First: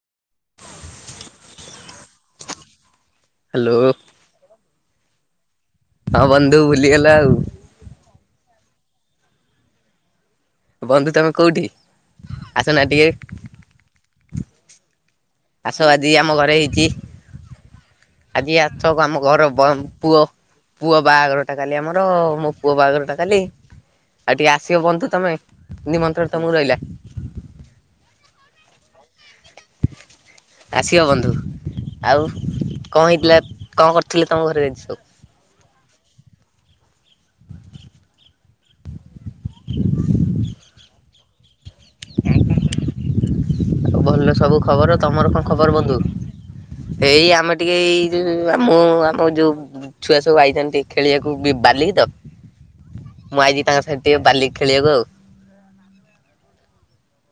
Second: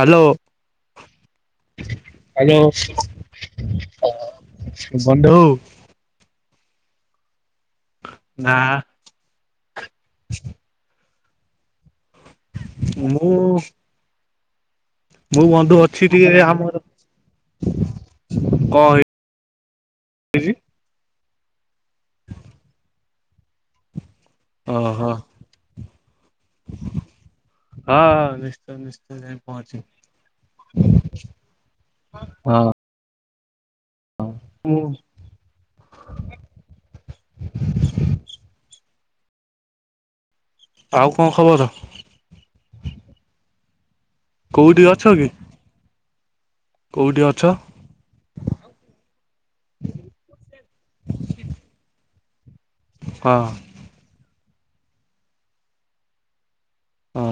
Hello hello. Hello. ବନ୍ଧୁ ହଁ ବନ୍ଧୁ ଭୁଲିଗଲା ଆଉ। ନା। ହ ବନ୍ଧୁ ତମେ କୋଉଠି? ଆସନା ଟିକେ ମୁଁ ମୁଁ ବନ୍ଧୁ ଆସ ଅଛି ଆଜି ଆମ ଟିକେ ଘରେ ଆମର ହେଇଚି ଆଜି ଆସ କଣ ଆମ ଘର ବନ୍ଦ ପୁଅ ହେଇଛି ପୁଅ ବାହାଘର ଟା କାଲି ଆମର ମୋ ପୁଅ ବାହାଘର ଟା କାଲି। ଆଉ ଟିକେ ଆସିବ ଓହୋ ବନ୍ଧୁ ତମେ ନିମନ୍ତ୍ରଣ ତମକୁ ରହିଲା। ହଁ ହଁ ନିଶ୍ଚୟ ନିଶ୍ଚୟ। ପହଞ୍ଚିବି ଆସିବ ବନ୍ଧୁ ଆଉ ହଁ କଣ ହେଇଥିଲା କଣ କରିଥିଲେ ତମ ଘରେ ଆଜି ମୁଁ ସବୁ? ଆଉ କଣ ଖବର? [inaudible] ଆଉ ଭଲ ସବୁ କୋଉଠି ଖବର ଅଛ କି ତମର କଣ ଖବର ବନ୍ଧୁ? କୋଉଠି ଏଇ ଅଛ ଆମେ ଟିକେ ଏଇ ଉଁ ଆମୁଁ ଆମ ଯୋଉ ଛୁଆ ସବୁ ଆଇଚନ୍ତି ଖେଳିବାକୁ ବାଲିକି ତ ହଁ ମୁଁ ଆଇଚି ତାଙ୍କ ସାହିତ ଟିକଏ ବାଲିକ ଖେଳିବାକୁ ଆଉ। ଓ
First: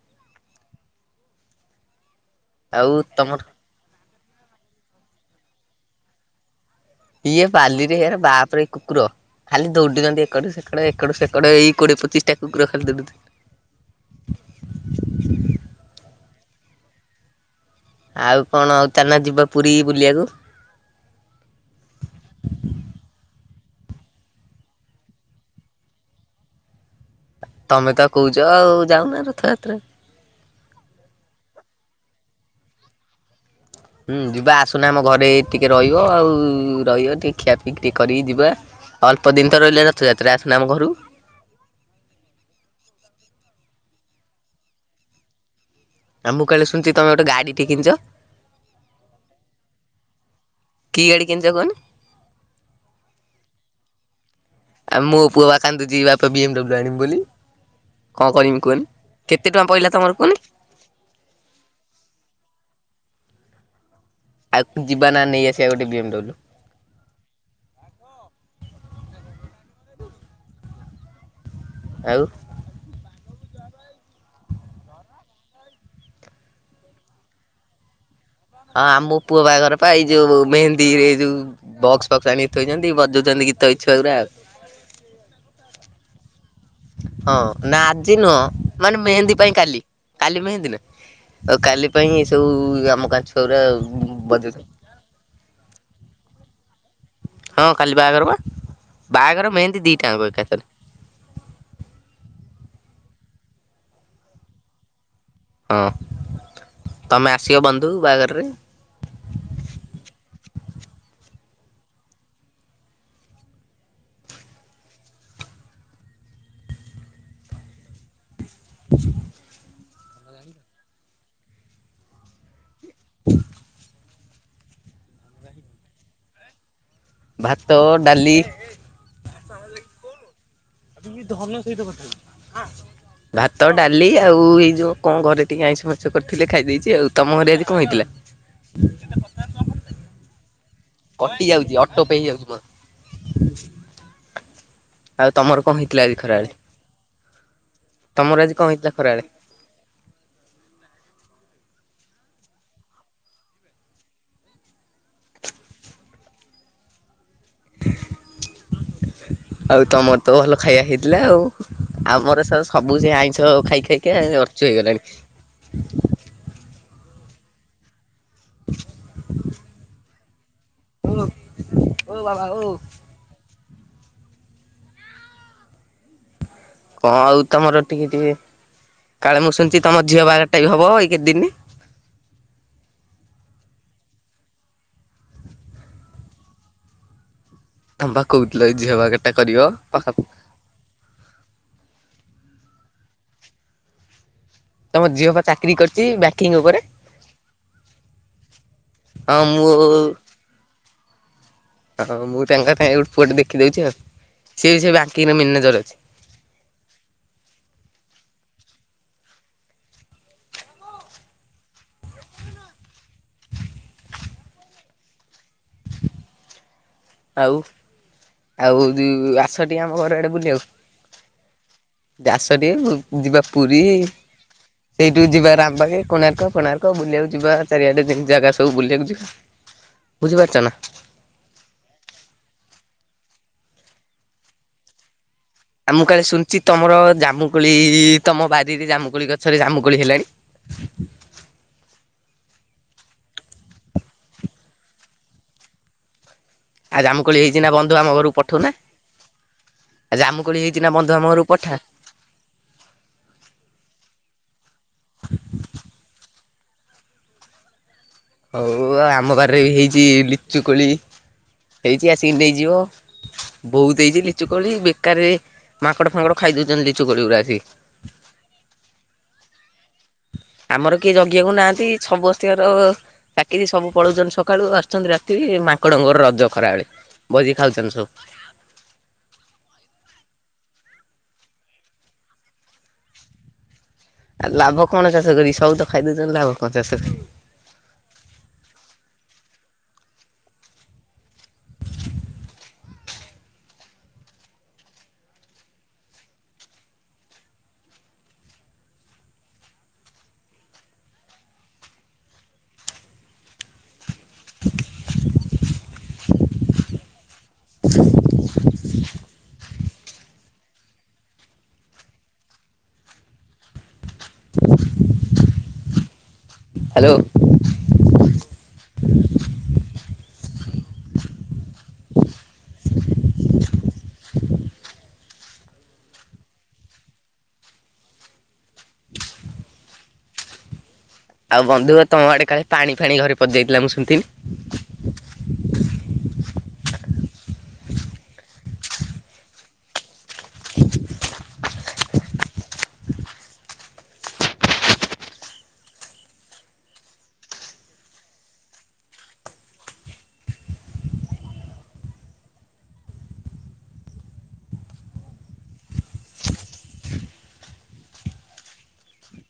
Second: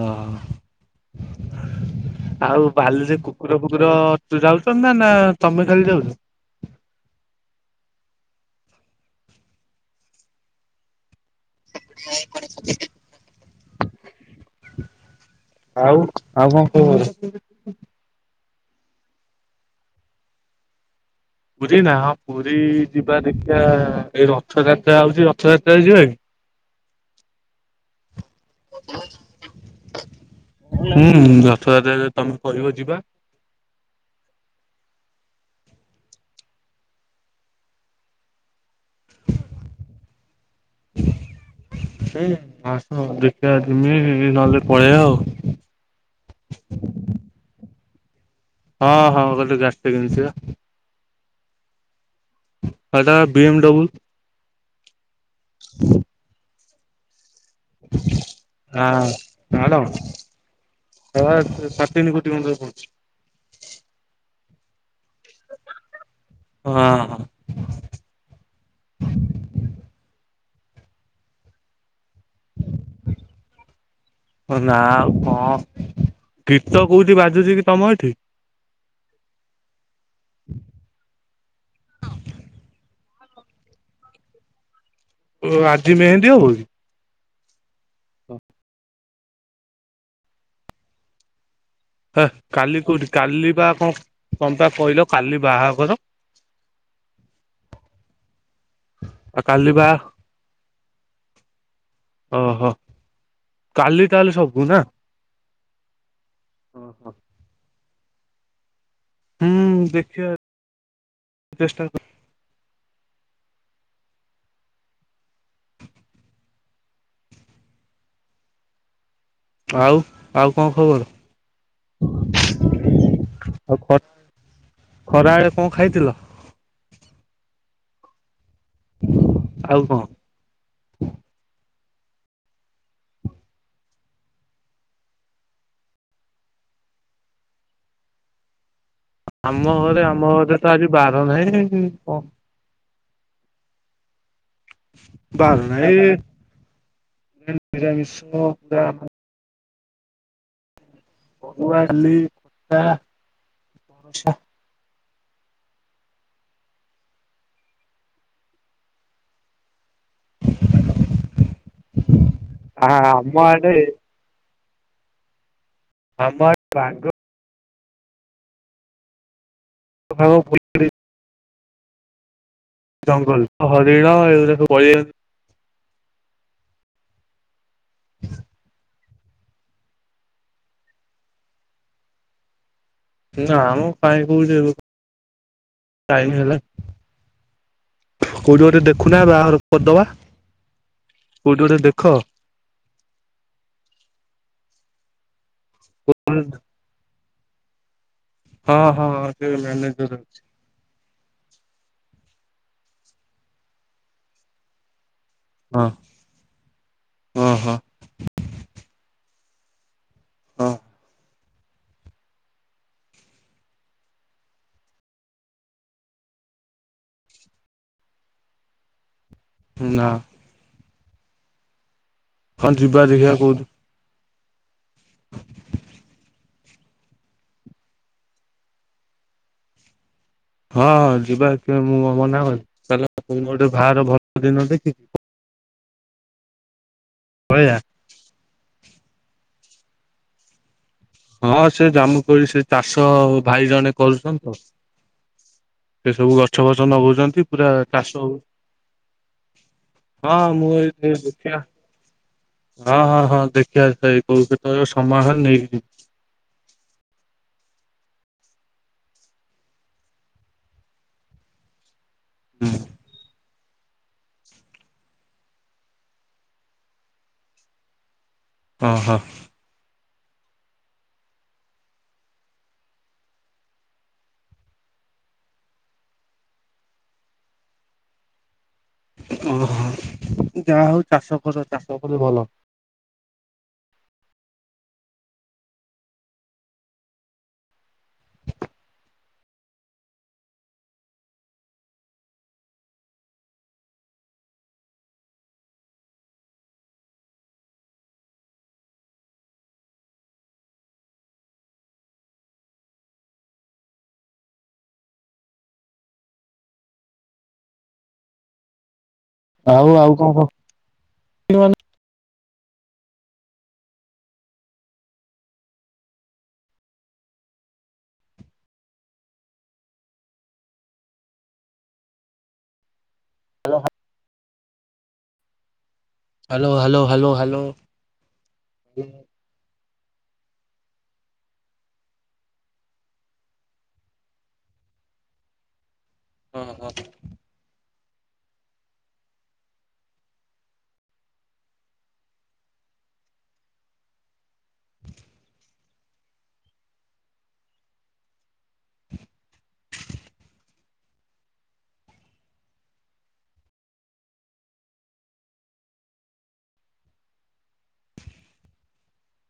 ଆଉ ବାଲିରେ କୁକୁର ଫୁ କୁକୁର ତୁ ଯାଉଛନ୍ତି ନା ତମେ ଖାଲି ଯାଉଛ? ଇଏ ବାଲିରେ ଏର ବାପରେ ଏଇ କୁକୁର ଖାଲି ଦୌଡିଛନ୍ତି ଏକଡୁ ସେକଡ ଏ ଏକଡୁ ସେକଡ ଏଇ କୋଡିଏ ପଚିଶଟା କୁକୁର ଖାଲି ଦୌଡୁ ଥି ଆଉ ଆଉ କଣ କୁହ ଆଉ କଣ ଚାଲନ ଯିବା ପୁରୀ ବୁଲିବାକୁ। ପୁରୀ ନା ହଁ ପୁରୀ ଯିବା ଦେଖିବା ଏଇ ରଥଯାତ୍ରା ହୋଉଚି ରଥଯାତ୍ରା ଯିବା କି? ତମେ ତ କୋହୁଚ ଆଉ ଯାଉନ ରଥଯାତ୍ରା। ହୁଁ ରଥଯାତ୍ରା ଯଦି ତମେ କିବ ଯିବା। ହୁଁ ଯିବା ଆସୁନ ଆମ ଘରେ ଟିକେ ରହିବ ଆଉ ରହିବ ଟିକେ ଖିଆ ପିଇକ୍ ଟିକେ କରିକି ଯିବା। ଅଳ୍ପ ଦିନ ତ ରହିଲା ରଥଯାତ୍ରା ଆସୁନ ଆମ ଘରୁକୁ? [unintelligible] ପଳେଇବା ଆଉ। ଆ ମୁଁ କାଳେ ଶୁଣିଚି ତମେ ଗୋଟେ ଗାଡ଼ିି ଟେ ଶୁଣିଚ। ହଁ ହଁ ଗୋଟେ ଗାଡ଼ି ଟେ କିଣିଚି ବା। କି ଗାଡି କିଣିଚ କୁହନି? ହେଟା ବା ବିଏମ୍ଡବ୍ଲୁ। ଆ ମୋ ପୁଅ ବା ଖାନ୍ଦୁଚି ବାପା ବିଏମ୍ଡବ୍ଲୁ ଆଣିବୁ ବୋଲି। କଣ କରମି କୁହନି। ହଁ କେତେ ଟଙ୍କା ପଡିଲା ତମର କୁହନି? ହେ ବା ସାଢେ ତିନି କୋଟି ଖଣ୍ଡେ ପଡିଚି। ଆଉ ଯିବା ନା ନେଇଆସିବା ଗୋଟେ ବିଏମ୍ଡବ୍ଲୁ। ହଁ। ଆଉ [inaudible] ନା ଆଉ କଣ। ଗୀତ କୋଉଠି ବାଜୁଚି କି ତମ ଏଠି? ହଁ ଆମ ପୁଅ ବାହାଘର ପାଇଁ ଏଇ ଯୋଉ ମେହେନ୍ଦୀରେ ଯୋଉ ବକ୍ସ ଫକ୍ସ ଆଣିଥୋଇଛନ୍ତି ବଜଉଛନ୍ତି ଗୀତ ଏଇ ଛୁଆଗୁରା ଆଉ। ଓ ଆଜି ମେହେନ୍ଦୀ ହବ? ହଁ ନା ଆଜି ନୁହଁ। ମାନେ ମେହେନ୍ଦୀ ପାଇଁ କାଲି, କାଲି ମେହେନ୍ଦୀ ନା। ଆଉ କାଲି ପାଇଁ ଏ ହେ ସବୁ କାଲି ଆମ କୋଉଠି ଗାଁ କାଲି ଛୁଆଗୁରା ବା କଣ ତମେ ବଜଉଛନ୍ତି। ପା କହିଲ କାଲି ବାହାଘର ହଁ କାଲି ବାହାଘର ପା। ଆଉ ବାହାଘର କାଲି ମେହେନ୍ଦି ବା ଦିଟା ଆଙ୍କ ଏକାଥରେ। ଓହୋ। କାଲି ତାହେଲେ ସବୁ ନା? ହଁ ତମେ ଆସିବ ବନ୍ଧୁ ବାହାଘରରେ। ହୁଁ ଦେଖିବା ଚେଷ୍ଟା କର [inaudible] ଆଉ ଆଉ କଣ ଖବର? ଆଉ ଖ ଖରାବେଳେ କଣ ଖାଇଥିଲ? ଭାତ, ଡାଲି। ଆଉ କଣ? ଧନ ସହିତ କଥା ଭାତ, ଡାଲି ଆଉ ଏଇ ଯୋଉ କଣ ଘରେ ଟିକେ ଆଇଁଷ ଫାଇଁଷ କରିଥିଲେ ଖାଇ ଦେଇଚି ଆଉ। ତମ ଘରେ ଆଜି କଣ ହେଇଥିଲା? [inaudible] ଆମ ଘରେ ଆମ ଘରେ ତ ଆଜି ବାର କଟି ନାହିଁ। ଯାଉଛି ଅଟୋପେ କଣ ହେଇଯାଉଛି [inaudible] ଆଉ ବାର ତମର କଣ ନାହିଁ ହେଇଥିଲା ଆଜି ଖରା ବେଳେ? ନିରାମିଷ ତମର ଆଜି କଣ ପୁରା ହେଇଥିଲା ଖରାବେଳେ? [unintelligible] ଆଉ ତମର ତ ଭଲ ଖାଇବା ହେଇଥିଲା ଆଉ। ଆମର ସ ସବୁ ସେ ଆମ ଆଇଁଷ ଆଡେ ଖାଇ ଖାଇକି ଅର୍ଚୁ ହେଇଗଲାଣି। [unintelligible] [inaudible] [unintelligible] ଓ ଓ ବାବା ଓ। ଜଙ୍ଗଲ ହରିଣ ଏଗୁରା ସବୁ। [unintelligible] କଣ ଆଉ ତମର ଟିକେ ଟିକେ କାଳେ ମୁଁ ଶୁଣିଛିି ତମ ଝିଅ ବାହାଟା ବି ହବ ଏଇ କେତେ ଦିନ। ନା ମ କାଇଁ କୋଉଠି ହଉଚି। ଟାଇମ୍ ହେଲେ ତମେ ପା କହୁଥିଲ କୋଉଠି ଏଇ ଗୋଟେ ଝିଅ ଦେଖୁନା ବାହାଘରଟା କରିବ ବାହାଘର କରିଦବା। ପାଖା କୋଉଠି ଗୋଟେ ଦେଖ। ତମ ଝିଅ ପା ଚାକିରି କରିଚି ବ୍ୟାଙ୍କିଙ୍ଗ ଉପରେ। ହଁ ହଁ ହଁ ସେ ମ୍ୟାନେଜର ଅଛି। ହଁ ମୁଁ ତାଙ୍କ ପାଇଁ ଗୋଟେ ପୁଆ ଟେ ଦେଖିଦଉଚି ଆଉ। ସିଏ ବି ସେ ବ୍ୟାଙ୍କିଙ୍ଗରେ ହଁ ମ୍ୟାନେଜର ଅଛି। ହଁ ହଁ। ହଁ। ଆଉ ଆଉ ଆସ ଟିକେ ଆମ ନା ଘର ଆଡେ ବୁଲିଆକୁ। ଆସ ହଁ ଟିକେ ଦେଖିବା ଯିବା କୋଉଠି ପୁରୀ। ସେଇଠୁ ଯିବା ରାମବାଖେ କୋଣାର୍କ କୋଣାର୍କ ବୁଲିବାକୁ ଯିବା ଚାରିଆଡେ ଜାଗା ସବୁ ବୁଲିବାକୁ ଯିବା। ବୁଝିପାରୁ ହଁଁ ଯିବା ମୁଁ କଣ ମନା କରଛି [unintelligible] ଗୋଟେ ବାହାର ଭଲ ଦିନ ଦେଖି ଆ ମୁଁ କାଳେ ଶୁଣିଛି ତମର ଜାମୁକୋଳି ପଳେଇବା। ତମ ବାରିରେ ଜାମୁକୋଳି ଗଛରେ ଜାମୁକୋଳି ହେଲାଣି ହଁ ସେ ଜାମୁ କୋଳି ସେ ଚାଷ ଭାଇ ଜଣେ କରୁଛନ୍ତି ତ। ସେ ସବୁ ଗଛ ଫଛ ଆଉ ଜାମୁକୋଳି ନଗଉଛନ୍ତି ହେଇଛି ପୁରା ନା ବନ୍ଧୁ ଆମ ଚାଷ ଘରକୁ ହଉ ପଠଉନା ଆଉ ହଁ ଜାମୁକୋଳି ମୁଁ ହେଇଛି ନା ବନ୍ଧୁ [unintelligible] ଆମ ଘରକୁ ଦେଖିଆ। ପଠା। ହଁ ହଁ ହଁ ଦେଖିବା ତଥାପି ପୁଅକୁ କେତେବେଳେ ସମୟ ନେଇକି ଜିବି। ହଉ ଆଉ ଆମ ବାରିରେ ହେଇଚି ଲିଚୁ କୋଳି। ହେଇଚି ଆସିକି ନେଇଯିବ। ହୁଁ ବୋହୁତ ହେଇଚି ଲିଚୁ କୋଳି ବେକାରରେ ମାଙ୍କଡ ଫାଙ୍କଡ ଖାଇ ଦଉଛନ୍ତି ଲିଚୁ କୋଳି ଗୁଡା ଆସିକି। ହଁ ହଁ। ଆମର କିଏ ଜଗିବାକୁ ନାହାନ୍ତି ସମସ୍ତଙ୍କର ଚାକିରି ସବୁ ପଳଉଛନ୍ତି ସକାଳୁ ଆସୁଛନ୍ତି ରାତିକି ମାଙ୍କଡଙ୍କର ରଜ ଖରାବେେଳେ। ଭୋଜି ଖାଉଛନ୍ତି ସବୁ। ଓହୋ ଯାହା ହଉ ଚାଷ କର ଚାଷ କଲେ ଭଲ ଆଉ ଲାଭ କଣ ଚାଷ କରିକି ସବୁ ତ ଖାଇଦେଉଛନ୍ତି ଲାଭ କଣ ଚାଷ କରି [unintelligible] ହ ଆଉ ଆଉ କଣ କହ? ହ୍ୟାଲୋ। ହଲୋ ହଁ। Hello hello hello hello. ଆଉ ବନ୍ଧୁ ମ ତମ ଆଡେ କାଳେ ପାଣି ଫାଣି ଘରେ ପସିଯାଇଥିଲା ମୁଁ ଶୁଣିଥିନି। ଅ ହଁ।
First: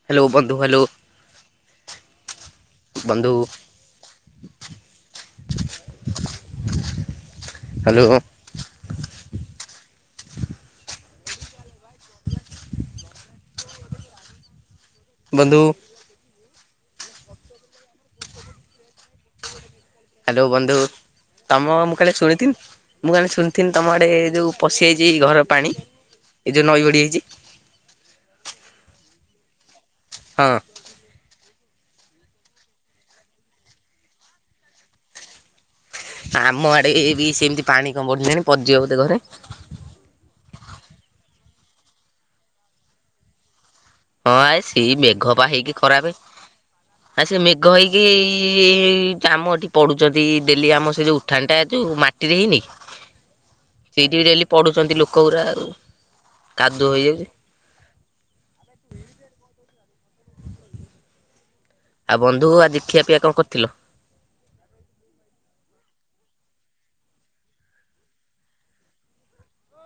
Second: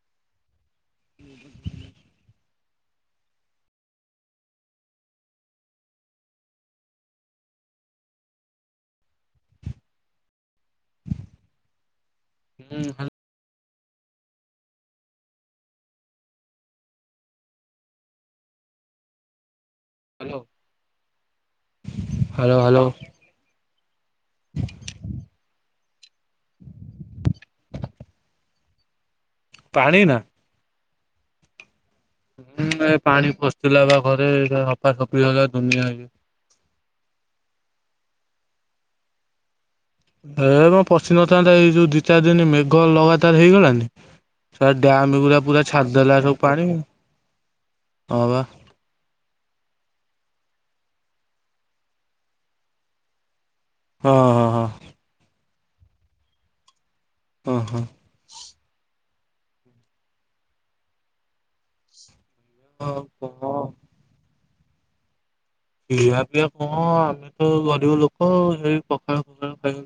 ହ୍ୟାଲୋ ବନ୍ଧୁ ହ୍ୟାଲୋ। ହୁଁ ବନ୍ଧୁ ହ୍ୟାଲୋ। ହୁଁ ହୁଁ। ବନ୍ଧୁ। ହାଲୋ ହ୍ୟାଲୋ ବନ୍ଧୁ ତମ ମୁଁ କାଲି ଶୁଣିଥିନି ହାଲୋ ହାଲୋ ମୁଁ ଖାଲ ଶୁଣି। ଥିିନ ତମ ଆଡ଼େ ଏ ଯୋଉଁ ପଶିଯାଇଛି ଘର ପାଣି ଏ ଯୋଉଁ ନଈ ବଡ଼ିହେଇଛି। ପାଣି ନା। ହଁ। ହୁଁ ଏ ପାଣି ପଷୁଥିଲା ବା ଘରେ ଏରା ସଫାସଫି ହେଲା ଦୁନିଆଇଏ। ଆମ ଆଡେ ଏ ବି ସେମିତି ପାଣି କଣ ବଢିଲେଣି ପସଯିବ ବୋଧେ ଘରେ। ଏ ମ ପଶିିନଥାନ୍ତା ଏଇ ଯୋଉ ଦି ଚାରି ଦିନ ମେଘ ଲଗାତାର ହେଇଗଲାନି। ହଁ ଆ ସେ ସେଇ ମେଘ ଡ୍ୟାମ ପୁରା ପା ପୁରା ହେଇକି ଛାଡ୍ ଖରାପ ଦେଲା ସବୁ ପାଣି। ଆ ସେ ମେଘ ହେଇକି ହଁ ବା କାମ ଏଠି ପଡୁଛନ୍ତି ଡେଲି ଆମ ସେ ଯୋଉ ଉଠାଣଟା ଯୋଉ ମାଟିରେ ହେଇନି। ହଁ ସେଇଠି ଡେଲି ହଁ ହଁ ପଢୁଛନ୍ତି ଲୋକ ଉରା ଆଉ କାଦୁଅ ହେଇଯାଉଛି। ଓଁ ହଁ। ଆଉ ବନ୍ଧୁ ଆଜି ଖିଆ ପିଆ କଣ କରିଥିଲ। ଖିଆ ପିଆ କଁ ଆମେ ତ ଗରିବ ଲୋକ ଏଇ ପଖାଳ ଫଖାଳ ଖାଇ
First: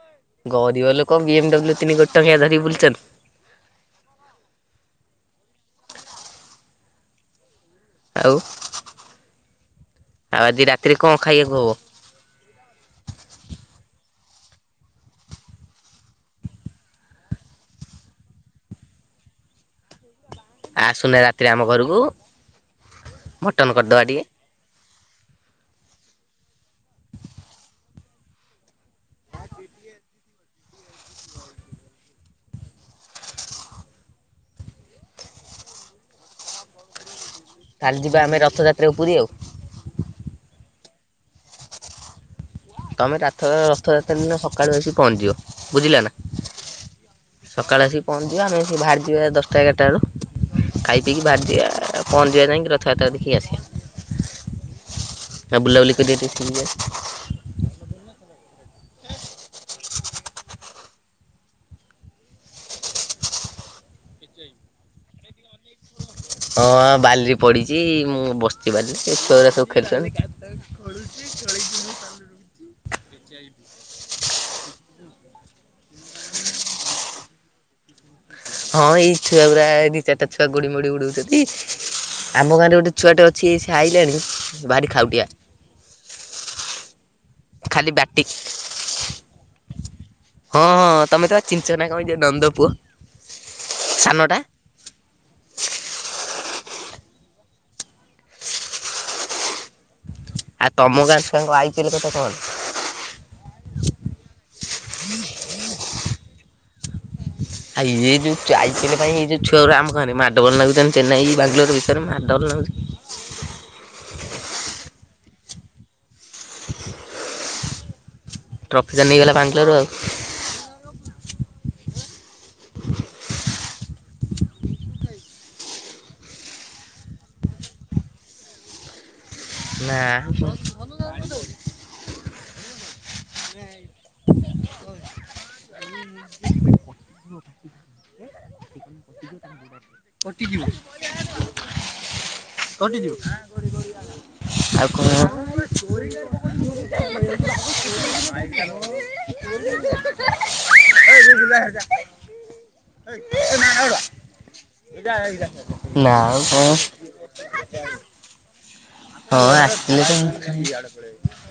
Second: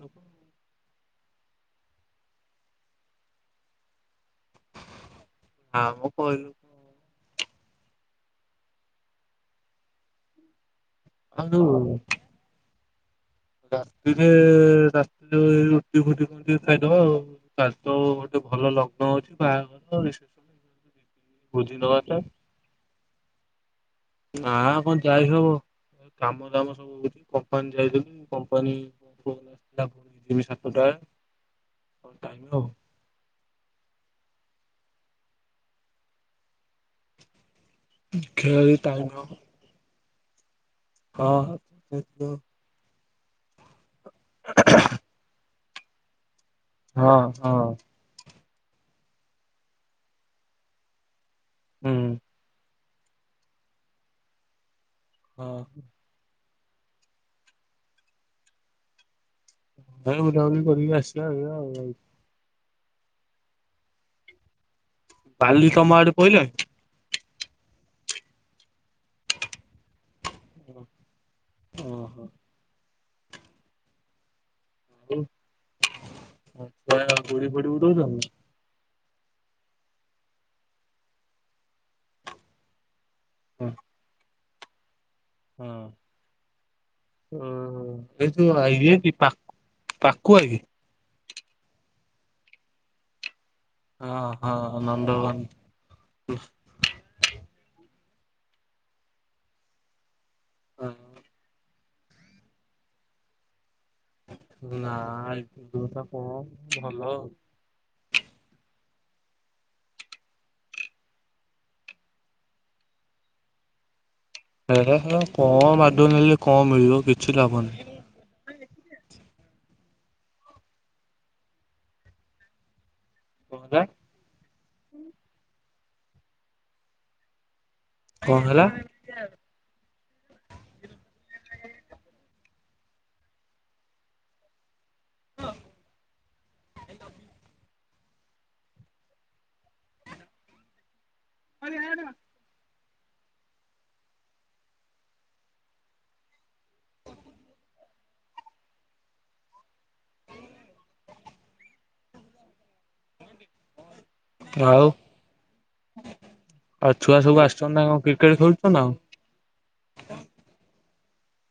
ଗରିବ ଲୋକ ବି ଏମ୍ ଡବ୍ଲୁ ତିନି କୋଟି ଟଙ୍କିଆ ଧରିିକି ବୁଲୁଚନ୍ତି। ହା ମ ପଇଲୁ। ଆଉ ଆଉ ଆଜି ରାତିରେ କଣ ଆଉ ଖାଇବାକୁ ଯୋଉ ହବ? ରାତିରେ ରାତିରେ ରୁଟି ଫୁଟି କଣ ଟିକେ ଖାଇଦବ ଆଉ। କାଲି ତ ଗୋଟେ ଭଲ ଲଗ୍ନ ଅଛି ବାହାଘରେ ରିସେ ଆସୁନା ରାତିରେ ଆମ ଘରୁକୁ ମଟନ କରିଦବା ଟିକେ। ନା କଣ ଯାଇ ହବ କାମ ଦାମ ସବୁ ହଉଚି କମ୍ପାନୀ ଯାଇଥିଲି କମ୍ପାନୀ ଫୋନ୍ ଆସିଥିଲା ସତୁଟା [unintelligible] ଆଉ କାଲି ଯିବା ଆମେ ଖେଳ ରଥଯାତ୍ରା କୁ ଟାଇମ ପୁରୀ ଆଉ। ହବ ହଁ। ତମେ ରାଥ ରଥଯାତ୍ରା ଦିନ ସକାଳୁ ଆସି ପହଞ୍ଚିିଯିବ ବୁଝିଲା ନା। ହଁ ସକାଳେ ଆସି ପହଞ୍ଜିବା ଆମେ ଆସିକି ବାହାରିଯିବା ଦଶଟା ଏଗାରଟା ବେଳୁ ଖାଇ ପିଇକି ବାହାରିଯିବା ହୁଁ ପହଞ୍ଜିବା ଯାଇକି ର ଥ ଯାତ୍ରା ଦେଖିକି ଆସିବା। ହଁ ଆଉ ବୁଲାବୁଲି କରିବା ଟିକେ ସି ବିଚ୍ ଆଡ଼େ। [unintelligible] କରିବା ଆସିବା ଆଉ ଏଇଆ ଆଉ। ପାଲି କମାଡ଼ ହଁ ବାଲି ପଡ଼ିଚି ମୁଁ ବସିଚି ବାଲିରେ ଏଇ ଛୁଆଉରା ସବୁ ଖେଳୁଚନ୍ତି। ଓହୋ। [unintelligible] ଛୁଆ ର ଗୁଡ଼ି ଫୁଡ଼ି ଉଡଉଚନ୍ତି ନା? ହଁ ଏଇ ଛୁଆ ଗୁରା ଦି ଚାରିଟା ଛୁଆ ଗୁଡି ମୁଡି ଉଡଉଚନ୍ତି ଆମ ଗାଁ ରେ ଗୋଟେ ଛୁଆଟେ ଅ ଛି ସିଏ ଆଇଲେଣି ଭାରି ଖାଉଟିଆ। ହଁ। ଖାଲି ବ୍ୟାଟି [unintelligible] ଇଏ କି ପା-ପକୁଆ କି? ଚିଞ୍ଚନା କଣ ଏଇ ଯେ ନନ୍ଦ ପୁଅ। ହଁ ସାନଟା। ହଁ ନନ୍ଦ [unintelligible] ଆ ତମ ଗାଁ ଛୁଆଙ୍କ ଆଇ ପି ଏଲ୍ କଥା କଣ? ନା ଏପଟୁ କଥା କଣ ଭଲ ଆଉ। ହା ଇଏ ଯୋଉ [unintelligible] ପାଇଁ ଏଇ ଯୋଉ ଛୁଆଉରୁ ଆମ ଗାଁ ରେ ମାଡଗୋଳ ନାଗୁଚନ୍ତି ଚେନ୍ନାଇ ବାଙ୍ଗଲୋର ବିଷୟରେ ମାଡଗୋଳ ନାଗୁଚନ୍ତି। ହେରା ହେଲା କଣ ମାଦୁଅ ନେଲେ କଣ ମିଳିବ କିଛି ଲାଭ ନାହିଁ। ଟ୍ରଫି ଟା ନେଇଗଲା ବାଙ୍ଗଲୋର ଆଉ। କଁ ହେଲା? କଣ ହେଲା? ନା [inaudible] [inaudible] କଟିଯିବ। [unintelligible] କଟିଯିବ। ଆଉ କଣ? [inaudible] ଆଉ ନା ଆଉ ଆଉ କଣ? ଛୁଆ ସବୁ ଆସୁଚନ୍ତି ନା କଣ କ୍ରିକେଟ ଖେଳୁଚନ୍ତି ନା କଣ? ହଁ ଆସିଥିଲେ ତ [inaudible]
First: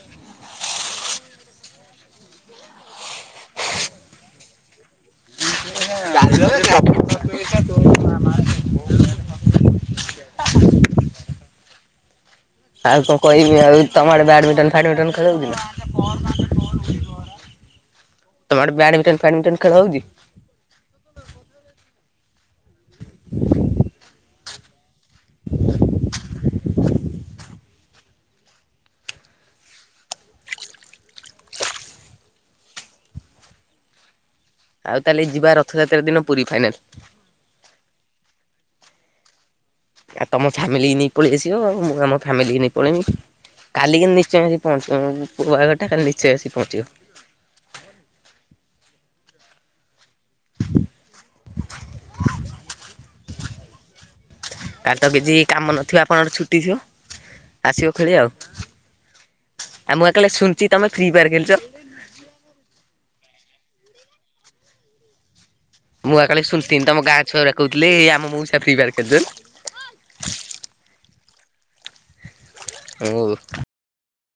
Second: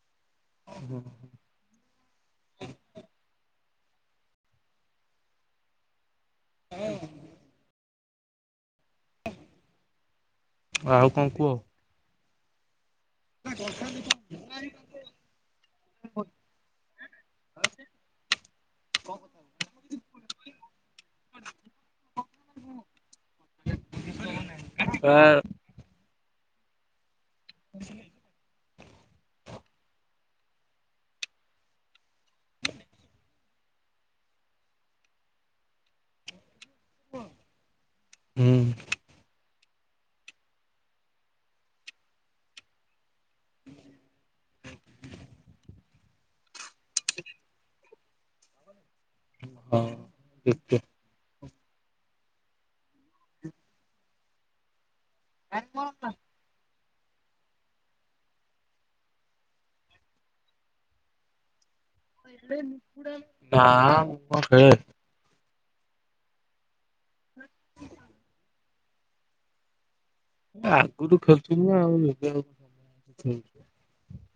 ହଁ। ହ [inaudible] ଆଉ କଣ କୁହ? ଆଉ କଣ କହିବି ଆଉ ତମ ଆଡ଼େ ବ୍ୟାଡମିଣ୍ଟନ, ଫାଡମିଣ୍ଟନ ଖେଳନ୍ତି ନା? ତମ ଆଡ଼େ ବ୍ୟାଡମିଟନ ଫାଡମିଣ୍ଟନ ଖେଳ ହଉଛି? ହାଁ। ହ ଆଉ ତାହେଲେ ଯିବା ରଥଯାତ୍ରାର ଦିନ ପୁରୀ ଫାଇନାଲ। ହୁଁ। ଆଉ ତମ ଫ୍ୟାମିଲି ନେଇ ପଳେଇ ଆସିବ। ଆଉ ମୁଁ ଆମ ଫ୍ୟାମିଲି ନେଇ ପଳେଇବି। କାଲି ନିଶ୍ଚୟ ଆସି ପହଞ୍ଚିବ, ବାରଟା ନିଶ୍ଚୟ ଆସି ପହଞ୍ଚିବ। ହଁ, ଦେଖିଆ। କାଲି ତ କିଛି କାମ ନଥିବ ଆପଣଙ୍କର ଛୁଟି ଥିବ? ଆସିବ ଖେଳି ଆଉ। ଆଉ ମୁଁ ବା କାଳେ ଶୁଣିଛି ତମେ ଫ୍ରି ଫାୟାର ଖେଳୁଛ? ନାଁ ମୁ ଖ ମୁଁ ବା କାଳେ ଶୁଣିଥିଲି ତମ ଗାଁ ଛୁଆ ଗୁଡା କହୁଥିଲେ, ଏଇ ଆମ ମଉସା ଫ୍ରି ଫ୍ୟାୟର ଖେଳୁଛନ୍ତି। ଆଗରୁ ଖେଳୁ ଥିଲି ଆଉ। ଏବେ ଆଉ ମୁଁ ଖେ